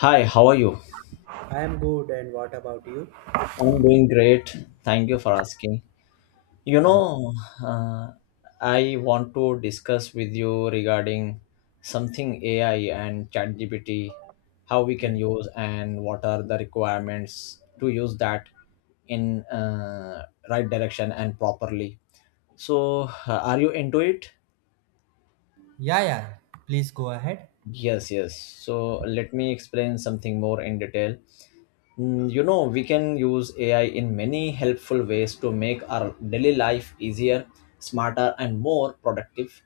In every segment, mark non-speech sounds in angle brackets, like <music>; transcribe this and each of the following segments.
Hi, how are you? I am good, and what about you? I'm doing great. Thank you for asking. You Yeah, yeah, know, uh, I want to discuss with you regarding something AI and ChatGPT, how we can yeah, use and what are the requirements to use that in right direction and properly. So, are you into it? yeah, yeah. Please go ahead. Yes, yes. So let me explain something more in detail. You know, we can use AI in many helpful ways to make our daily life easier, smarter, and more productive.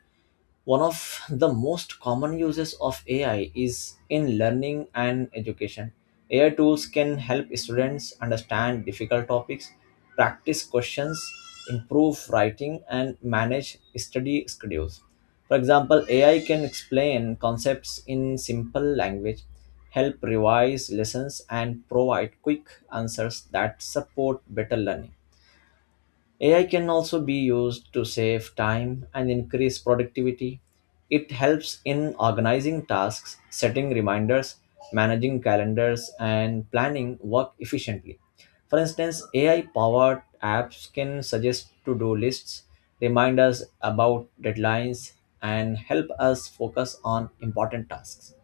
One of the most common uses of AI is in learning and education. AI tools can help students understand difficult topics, practice questions, improve writing, and manage study schedules. For example, AI can explain concepts in simple language, help revise lessons, and provide quick answers that support better learning. AI can also be used to save time and increase productivity. It helps in organizing tasks, setting reminders, managing calendars, and planning work efficiently. For instance, AI powered apps can suggest to do lists, remind us about deadlines, and help us focus on important tasks.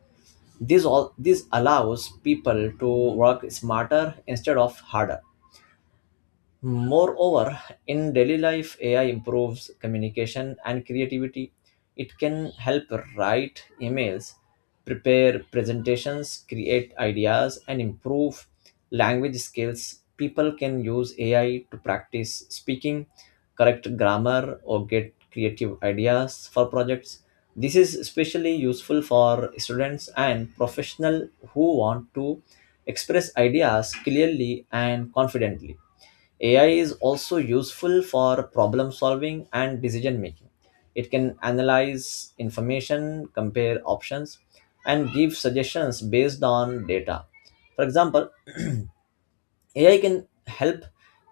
This allows people to work smarter instead of harder. Moreover, in daily life, AI improves communication and creativity. It can help write emails, prepare presentations, create ideas, and improve language skills. People can use AI to practice speaking, correct grammar, or get creative ideas for projects. This is especially useful for students and professionals who want to express ideas clearly and confidently. AI is also useful for problem solving and decision making. It can analyze information, compare options, and give suggestions based on data. For example, <clears throat> AI can help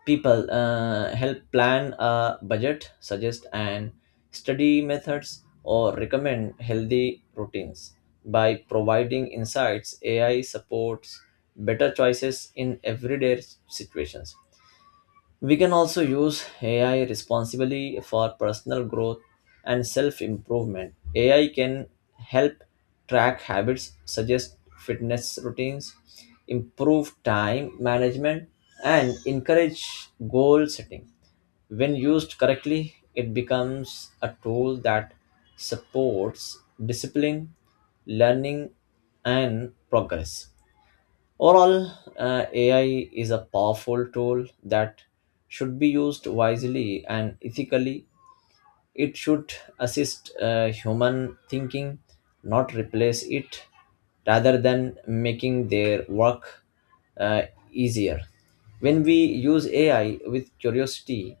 people help plan a budget, suggest and study methods, or recommend healthy routines. By providing insights, AI supports better choices in everyday situations. We can also use AI responsibly for personal growth and self improvement. AI can help track habits, suggest fitness routines, improve time management, and encourage goal setting. When used correctly, it becomes a tool that supports discipline, learning, and progress. Overall, AI is a powerful tool that should be used wisely and ethically. It should assist human thinking, not replace it, rather than making their work uh, easier. When we use AI with curiosity,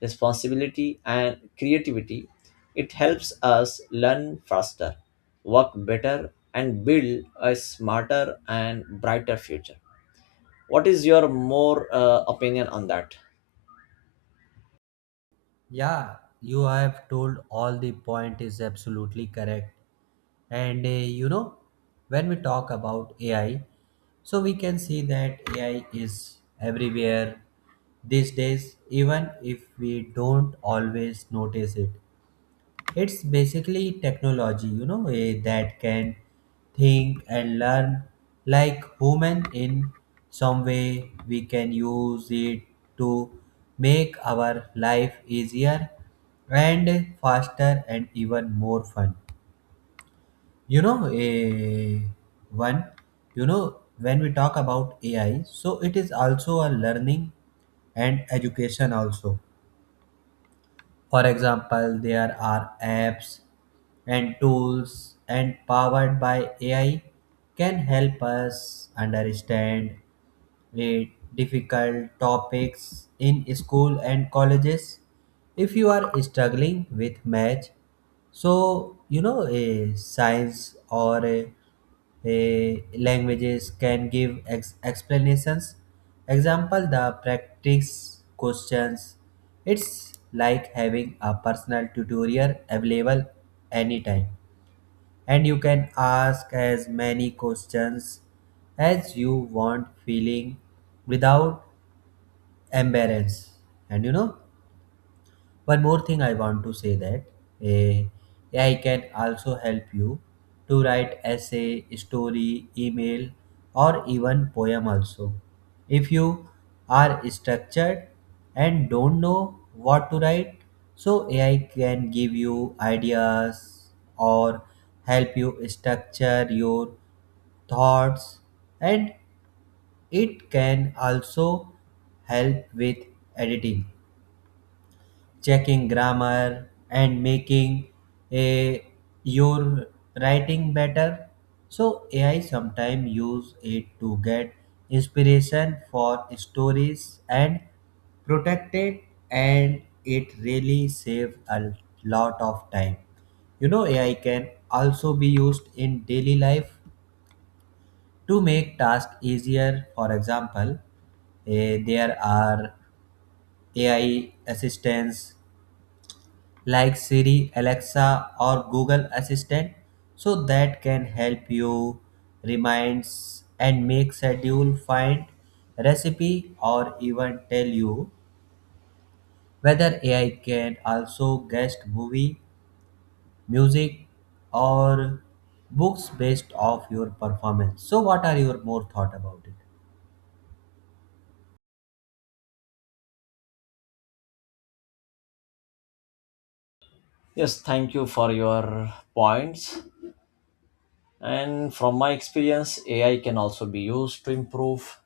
responsibility, and creativity, it helps us learn faster, work better, and build a smarter and brighter future. What is your more opinion on that? Yeah, you have told all the point is absolutely correct. And you know, when we talk about AI, so we can see that AI is everywhere these days, even if we don't always notice it. It's basically technology, that can think and learn like human in some way. We can use it to make our life easier and faster and even more fun. You know, a one, you know, when we talk about AI, so it is also a learning and education also. For example, there are apps and tools and powered by AI can help us understand eh, difficult topics in school and colleges. If you are struggling with math, so you know a science or a languages can give explanations. Example the practice questions. It's like having a personal tutorial available anytime, and you can ask as many questions as you want feeling without embarrass. And you know, one more thing I want to say, that eh, AI can also help you to write essay, story, email, or even poem also. If you are structured and don't know what to write, so AI can give you ideas or help you structure your thoughts. And it can also help with editing, checking grammar, and making a your writing better. So AI, sometimes use it to get inspiration for stories and protect it, and it really save a lot of time. You know, AI can also be used in daily life to make tasks easier. For example, there are AI assistants like Siri, Alexa, or Google Assistant, so that can help you reminds and make schedule, find recipe, or even tell you whether AI can also guest movie, music, or books based off your performance. So what are your more thought about it? Yes, thank you for your points. And from my experience, AI can also be used to improve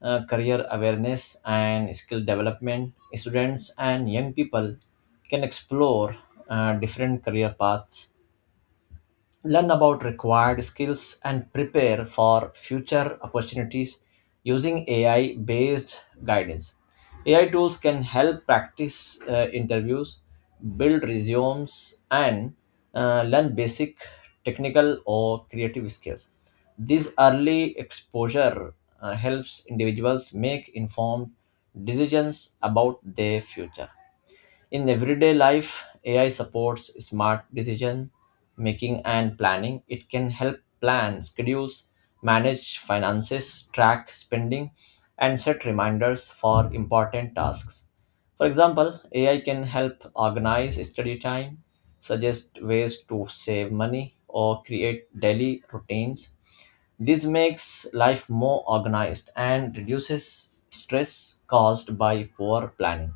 career awareness and skill development. Students and young people can explore different career paths, learn about required skills and prepare for future opportunities using AI based guidance. AI tools can help practice interviews, build resumes, and learn basic technical or creative skills. This early exposure helps individuals make informed decisions about their future. In everyday life, AI supports smart decision making and planning. It can help plan, schedules, manage finances, track spending, and set reminders for important tasks. For example, AI can help organize study time, suggest ways to save money, or create daily routines. This makes life more organized and reduces stress caused by poor planning.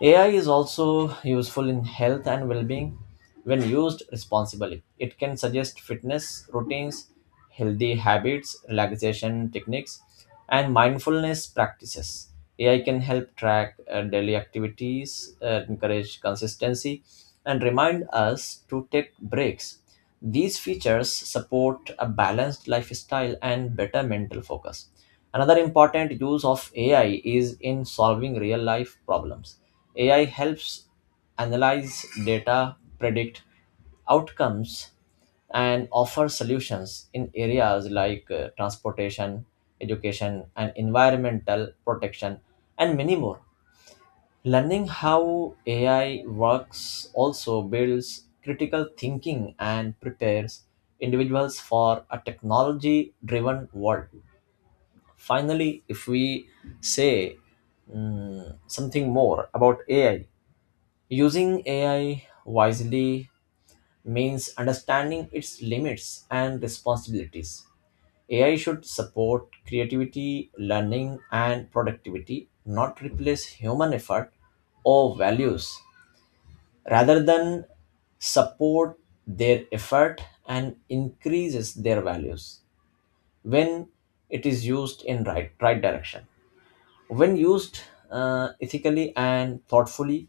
AI is also useful in health and well being when used responsibly. It can suggest fitness routines, healthy habits, relaxation techniques, and mindfulness practices. AI can help track daily activities, encourage consistency, and remind us to take breaks. These features support a balanced lifestyle and better mental focus. Another important use of AI is in solving real life problems. AI helps analyze data, predict outcomes, and offer solutions in areas like transportation, education, and environmental protection, and many more. Learning how AI works also builds critical thinking and prepares individuals for a technology driven world. Finally, if we say something more about AI, using AI wisely means understanding its limits and responsibilities. AI should support creativity, learning, and productivity, not replace human effort or values, rather than support their effort and increases their values. When it is used in right direction, when used ethically and thoughtfully,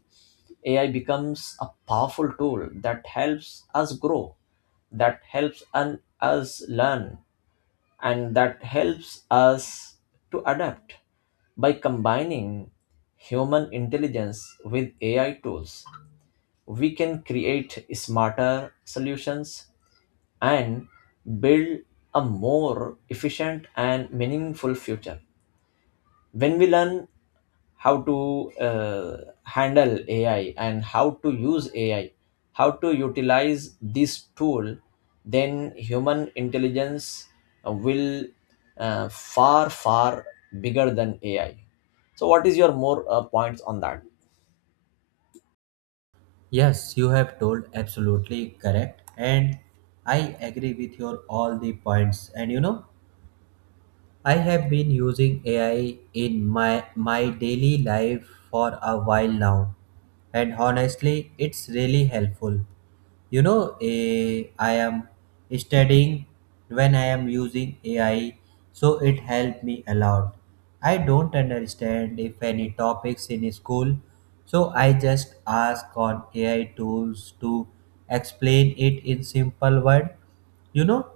AI becomes a powerful tool that helps us grow, that helps us learn, and that helps us to adapt. By combining human intelligence with AI tools, we can create smarter solutions and build a more efficient and meaningful future. When we learn how to handle AI and how to use AI, how to utilize this tool, then human intelligence will far bigger than AI. So, what is your more points on that? Yes, you have told absolutely correct, and I agree with your all the points. And you know, I have been using AI in my daily life for a while now, and honestly, it's really helpful. You know, I am studying when I am using AI, so it helped me a lot. I don't understand if any topics in school, so I just ask on AI tools to explain it in simple word. You know,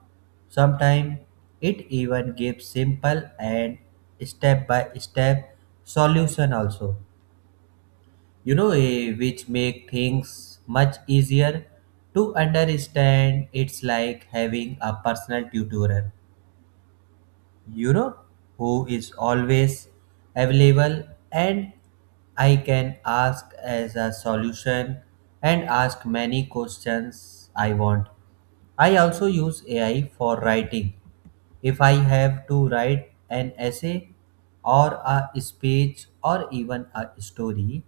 sometimes it even gives simple and step-by-step solution also. You know, which make things much easier to understand. It's like having a personal tutor, you know, who is always available, and I can ask as a solution and ask many questions I want. I also use AI for writing. If I have to write an essay or a speech or even a story,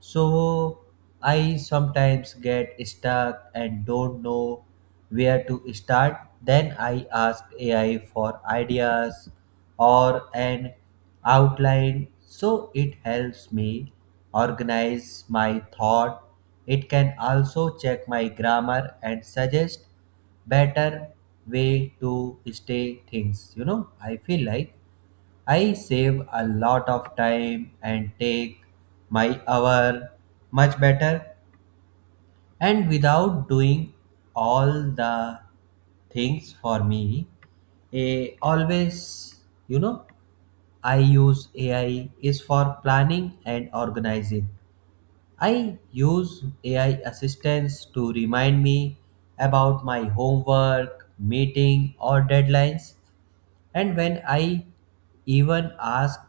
so I sometimes get stuck and don't know where to start. Then I ask AI for ideas or an outline, so it helps me organize my thought. It can also check my grammar and suggest better way to stay things. I feel like I save a lot of time and take my hour much better, and without doing all the things for me a always. You know, I use AI is for planning and organizing. I use AI assistants to remind me about my homework, meeting, or deadlines. And when I even ask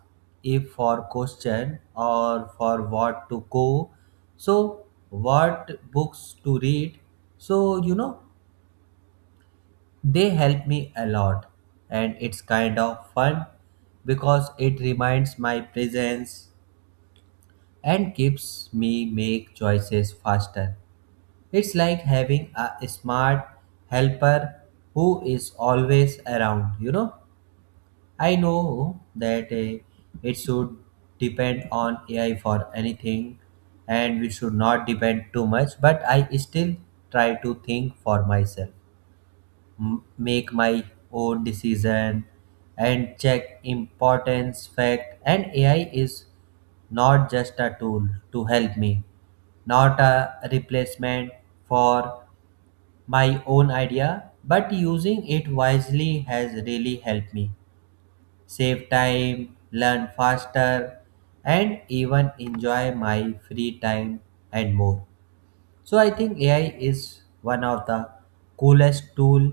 if for question or for what to go, so what books to read, so you know, they help me a lot, and it's kind of fun because it reminds my presence and keeps me make choices faster. It's like having a smart helper who is always around, you know. I know that it should depend on AI for anything, and we should not depend too much, but I still try to think for myself, make my own decision and check importance fact. And AI is not just a tool to help me, not a replacement for my own idea, but using it wisely has really helped me save time, learn faster, and even enjoy my free time and more. So I think AI is one of the coolest tool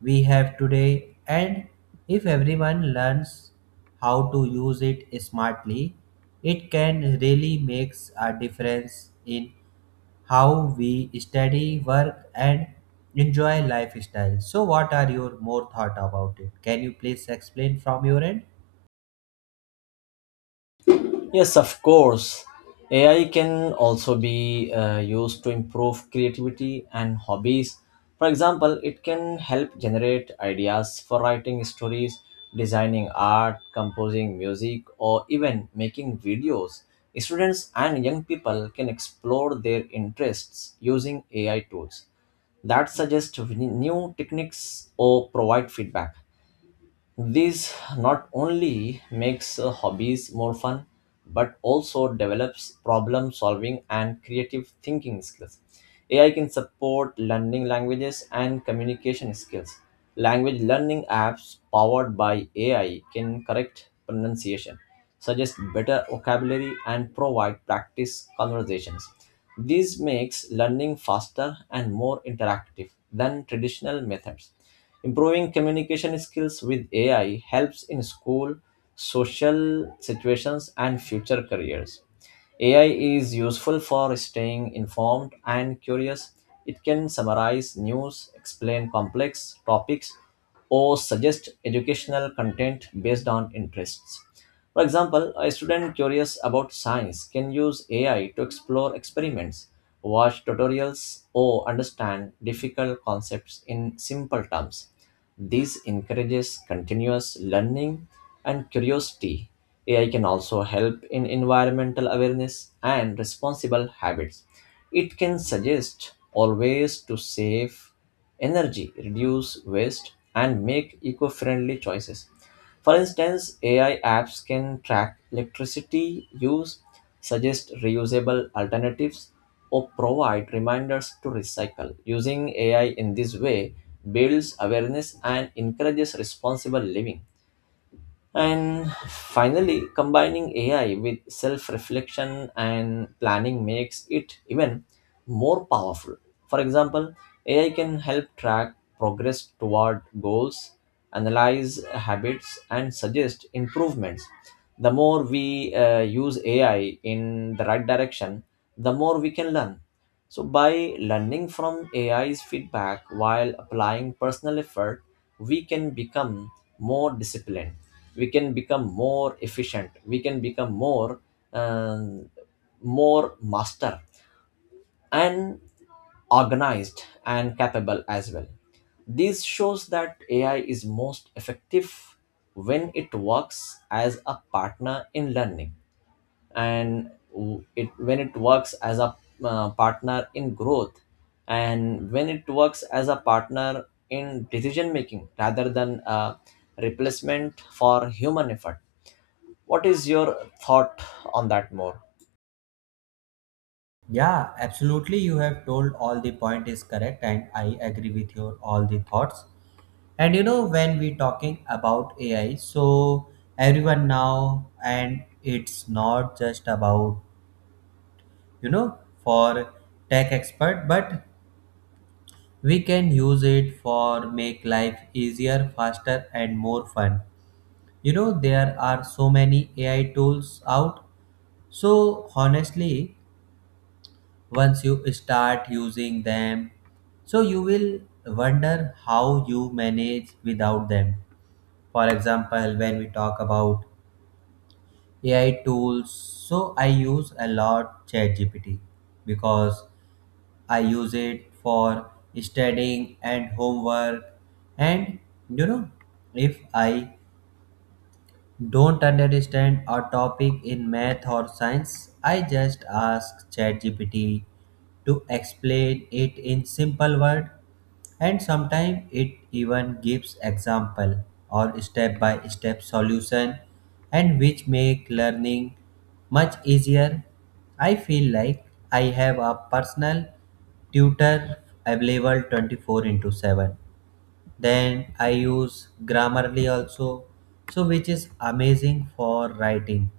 we have today, and if everyone learns how to use it smartly, it can really makes a difference in how we study, work, and enjoy lifestyle. So, what are your more thought about it? Can you please explain from your end? Yes, of course. AI can also be used to improve creativity and hobbies. For example, it can help generate ideas for writing stories, designing art, composing music, or even making videos. Students and young people can explore their interests using AI tools that suggest new techniques or provide feedback. This not only makes hobbies more fun, but also develops problem solving and creative thinking skills. AI can support learning languages and communication skills. Language learning apps powered by AI can correct pronunciation, suggest better vocabulary, and provide practice conversations. This makes learning faster and more interactive than traditional methods. Improving communication skills with AI helps in school, social situations, and future careers. AI is useful for staying informed and curious. It can summarize news, explain complex topics, or suggest educational content based on interests. For example, a student curious about science can use AI to explore experiments, watch tutorials, or understand difficult concepts in simple terms. This encourages continuous learning and curiosity. AI can also help in environmental awareness and responsible habits. It can suggest always to save energy, reduce waste, and make eco friendly choices. For instance, AI apps can track electricity use, suggest reusable alternatives, or provide reminders to recycle. Using AI in this way builds awareness and encourages responsible living. And finally, combining AI with self reflection and planning makes it even more powerful. For example, AI can help track progress toward goals, analyze habits, and suggest improvements. The more we use AI in the right direction, the more we can learn. So, by learning from AI's feedback while applying personal effort, we can become more disciplined, we can become more efficient, we can become more um, more master and organized and capable as well. This shows that AI is most effective when it works as a partner in learning, and w- it when it works as a partner in growth, and when it works as a partner in decision making rather than a replacement for human effort. What is your thought on that more? Yeah, absolutely. You have told all the point is correct, and I agree with your all the thoughts. And you know, when we talking about AI, so everyone now, and it's not just about you know for tech expert, but we can use it for make life easier, faster, and more fun. You know, there are so many AI tools out, so honestly, once you start using them, so you will wonder how you manage without them. For example, when we talk about AI tools, so I use a lot ChatGPT, because I use it for studying and homework. And you know, if I don't understand a topic in math or science, I just ask ChatGPT to explain it in simple word, and sometimes it even gives example or step by step solution, and which make learning much easier. I feel like I have a personal tutor available 24 into 7. Then I use Grammarly also, so which is amazing for writing.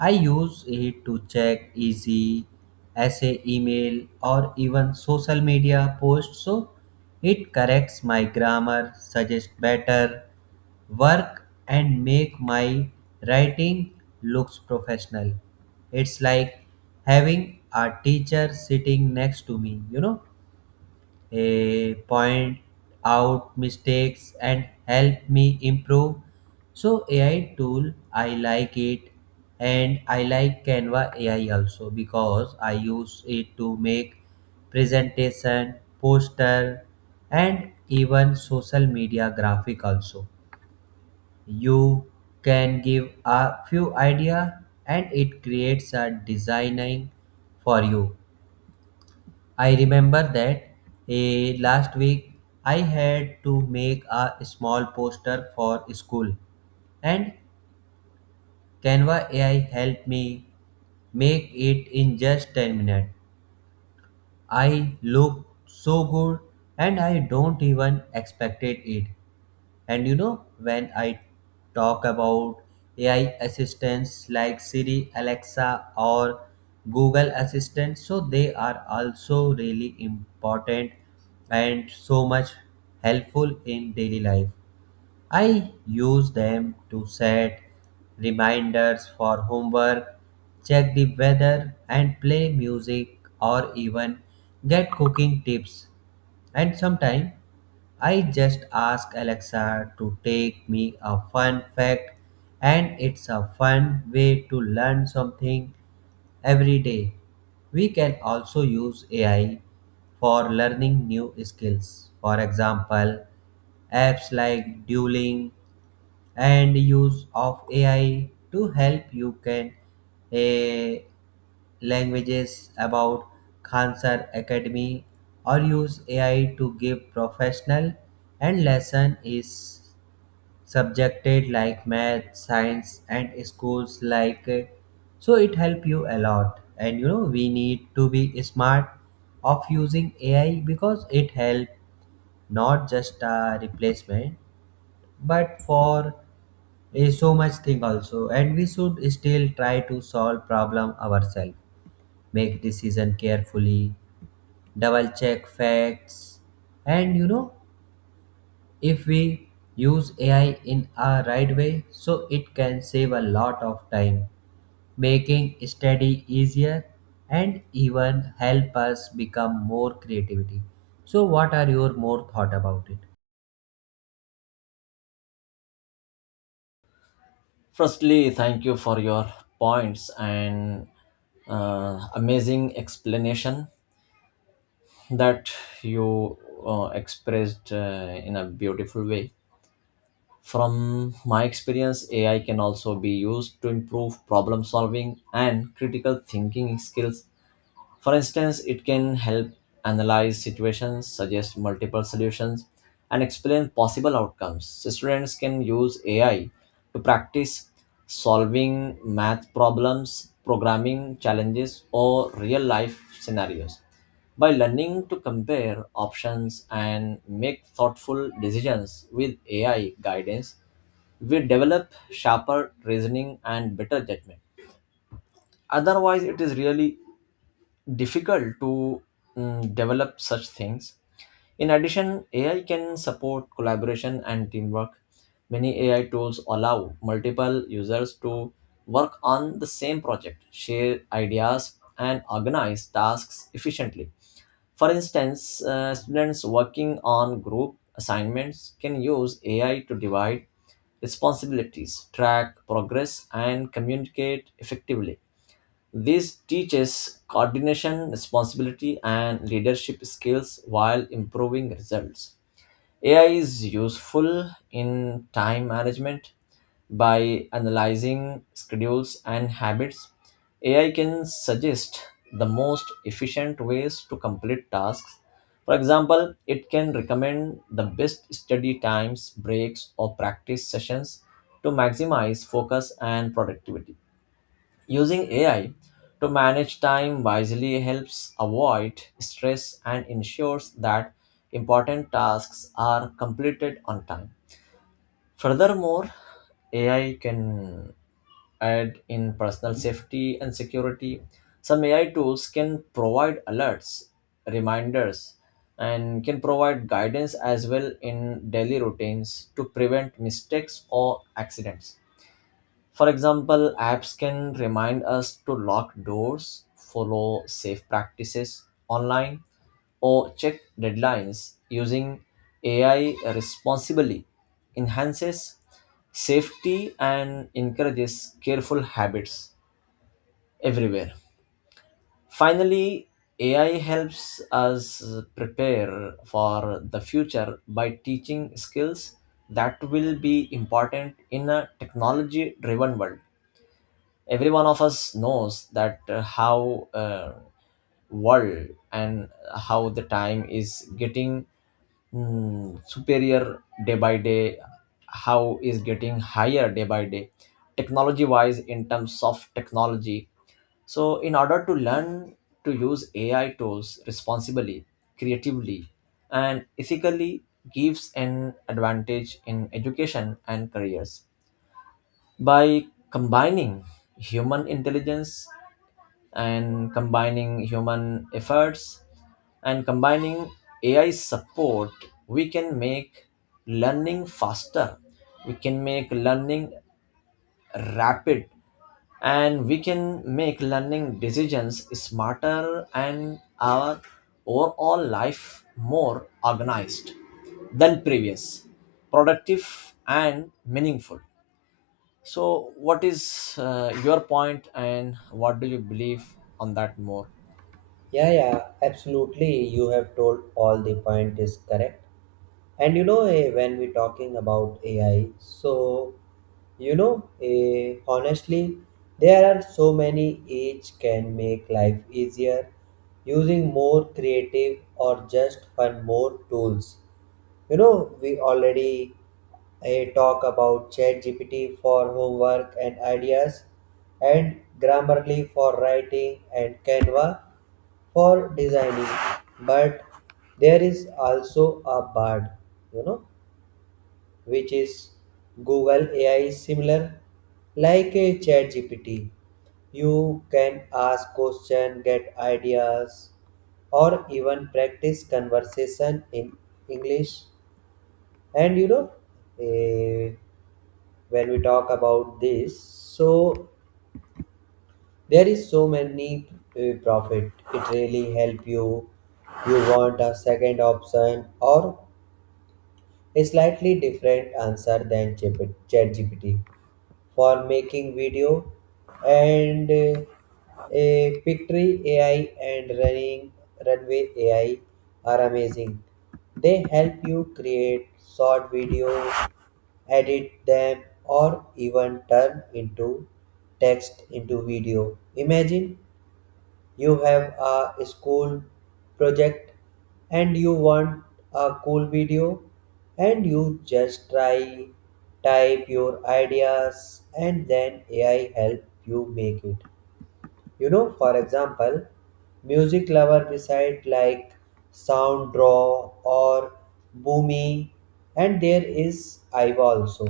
I use it to check easy essay, email, or even social media posts. So it corrects my grammar, suggests better work, and make my writing looks professional. It's like having a teacher sitting next to me, point out mistakes and help me improve. So AI tool I like it, and I like Canva AI also, because I use it to make presentation, poster, and even social media graphic also. You can give a few idea and it creates a designing for you. I remember that last week I had to make a small poster for school, and Canva AI helped me make it in just 10 minutes. I looked so good, and I don't even expected it. And you know, when I talk about AI assistants like Siri, Alexa, or Google Assistant, so they are also really important and so much helpful in daily life. I use them to set reminders for homework, check the weather, and play music or even get cooking tips. And sometimes I just ask Alexa to take me a fun fact, and it's a fun way to learn something every day. We can also use AI for learning new skills. For example, apps like Duolingo and use of AI to help you can a languages about Khansar Academy, or use AI to give professional and lesson is subjected like math, science, and schools like so it help you a lot. And you know, we need to be smart of using AI, because it help not just a replacement, but for is so much thing also, and we should still try to solve problem ourselves, make decision carefully, double check facts. And you know, if we use AI in a right way, so it can save a lot of time, making study easier and even help us become more creativity. So what are your more thought about it? Firstly, thank you for your points and amazing explanation that you expressed in a beautiful way. From my experience, AI can also be used to improve problem solving and critical thinking skills. For instance, it can help analyze situations, suggest multiple solutions, and explain possible outcomes. Students can use AI to practice solving math problems, programming challenges, or real life scenarios. By learning to compare options and make thoughtful decisions with AI guidance, we develop sharper reasoning and better judgment. Otherwise, it is really difficult to develop such things. In addition, AI can support collaboration and teamwork. Many AI tools allow multiple users to work on the same project, share ideas, and organize tasks efficiently. For instance, students working on group assignments can use AI to divide responsibilities, track progress, and communicate effectively. This teaches coordination, responsibility, and leadership skills while improving results. AI is useful in time management. By analyzing schedules and habits, AI can suggest the most efficient ways to complete tasks. For example, it can recommend the best study times, breaks, or practice sessions to maximize focus and productivity. Using AI to manage time wisely helps avoid stress and ensures that important tasks are completed on time. Furthermore, AI can add in personal safety and security. Some AI tools can provide alerts, reminders, and can provide guidance as well in daily routines to prevent mistakes or accidents. For example, apps can remind us to lock doors, follow safe practices online, or check deadlines. Using AI responsibly enhances safety and encourages careful habits everywhere. Finally, AI helps us prepare for the future by teaching skills that will be important in a technology driven world. Every one of us knows that how world and how the time is getting superior day by day, how is getting higher day by day technology wise, in terms of technology. So in order to learn to use AI tools responsibly, creatively, and ethically gives an advantage in education and careers. By combining human intelligence, and combining human efforts, and combining AI support, we can make learning faster, we can make learning rapid, and we can make learning decisions smarter and our overall life more organized than previous, productive and meaningful. So, what is your point, and what do you believe on that more? Yeah, yeah, absolutely. You have told all the point is correct. And you know, when we talking about AI, so you know, honestly, there are so many each can make life easier, using more creative or just fun more tools. You know, we already talk about ChatGPT for homework and ideas, and Grammarly for writing, and Canva for designing. But there is also a Bard, you know, which is Google AI similar like a ChatGPT. You can ask question, get ideas, or even practice conversation in English. And you know, eh, when we talk about this, so there is so many profit. It really help you. You want a second option or a slightly different answer than Chat GPT. For making video and a Pictory AI and running Runway AI are amazing. They help you create short videos, edit them, or even turn into text into video. Imagine you have a school project and you want a cool video, and you just try type your ideas and then AI help you make it. You know, for example, music lover beside like sound draw or Boomy, and there is Iva also,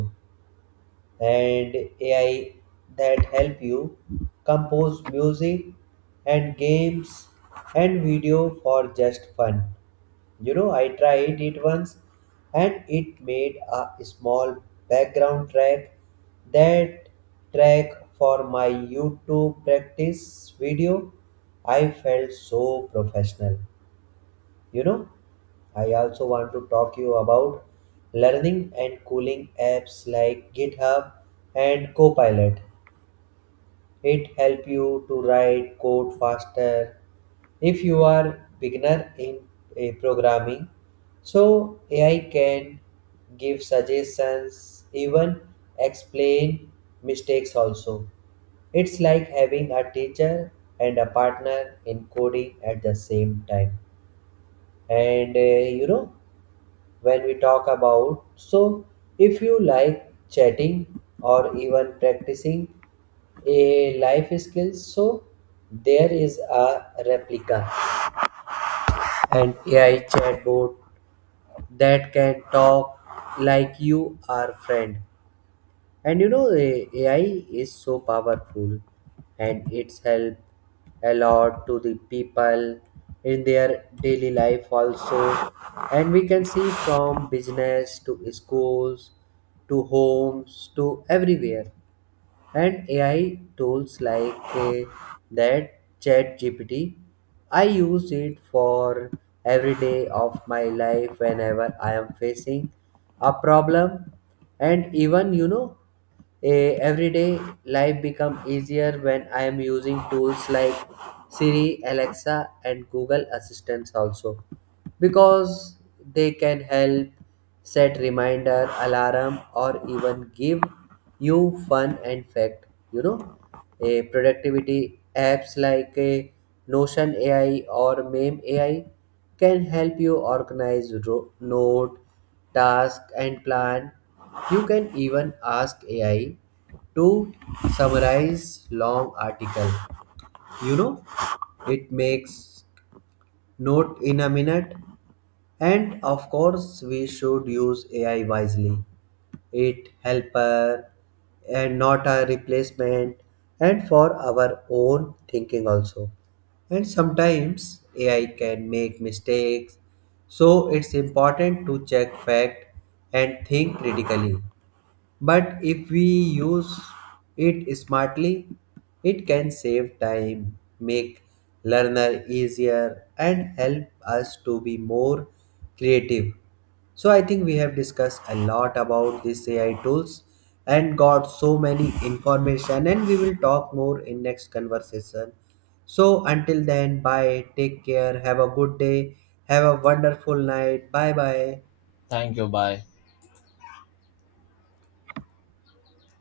and AI that help you compose music and games and video for just fun. You know, I tried it once and it made a small background that track for my YouTube practice video. I felt so professional. You know, I also want to talk you about learning and cooling apps like GitHub and Copilot. It help you to write code faster if you are beginner in programming. So AI can give suggestions, even explain mistakes also. It's like having a teacher and a partner in coding at the same time. And you know, when we talk about. So, if you like chatting or even practicing a life skills, so there is a replica and AI chatbot that can talk like you are friend. And you know, AI is so powerful and it's helped a lot to the people in their daily life also. And we can see from business to schools to homes to everywhere, and AI tools like that ChatGPT. I use it for every day of my life whenever I am facing a problem. And even you know, a everyday life become easier when I am using tools like Siri, Alexa, and Google Assistants also, because they can help set reminder, alarm, or even give you fun and fact. You know, a productivity apps like a Notion AI or Meme AI can help you organize note, task, and plan. You can even ask AI to summarize long article. You know, it makes note in a minute. And of course, we should use AI wisely. It helper and not a replacement and for our own thinking also. And sometimes AI can make mistakes, so it's important to check fact and think critically. But if we use it smartly, it can save time, make learner easier, and help us to be more creative. So I think we have discussed a lot about these AI tools and got so many information, and we will talk more in next conversation. So until then, bye, take care, have a good day, have a wonderful night, bye bye. Thank you. Bye.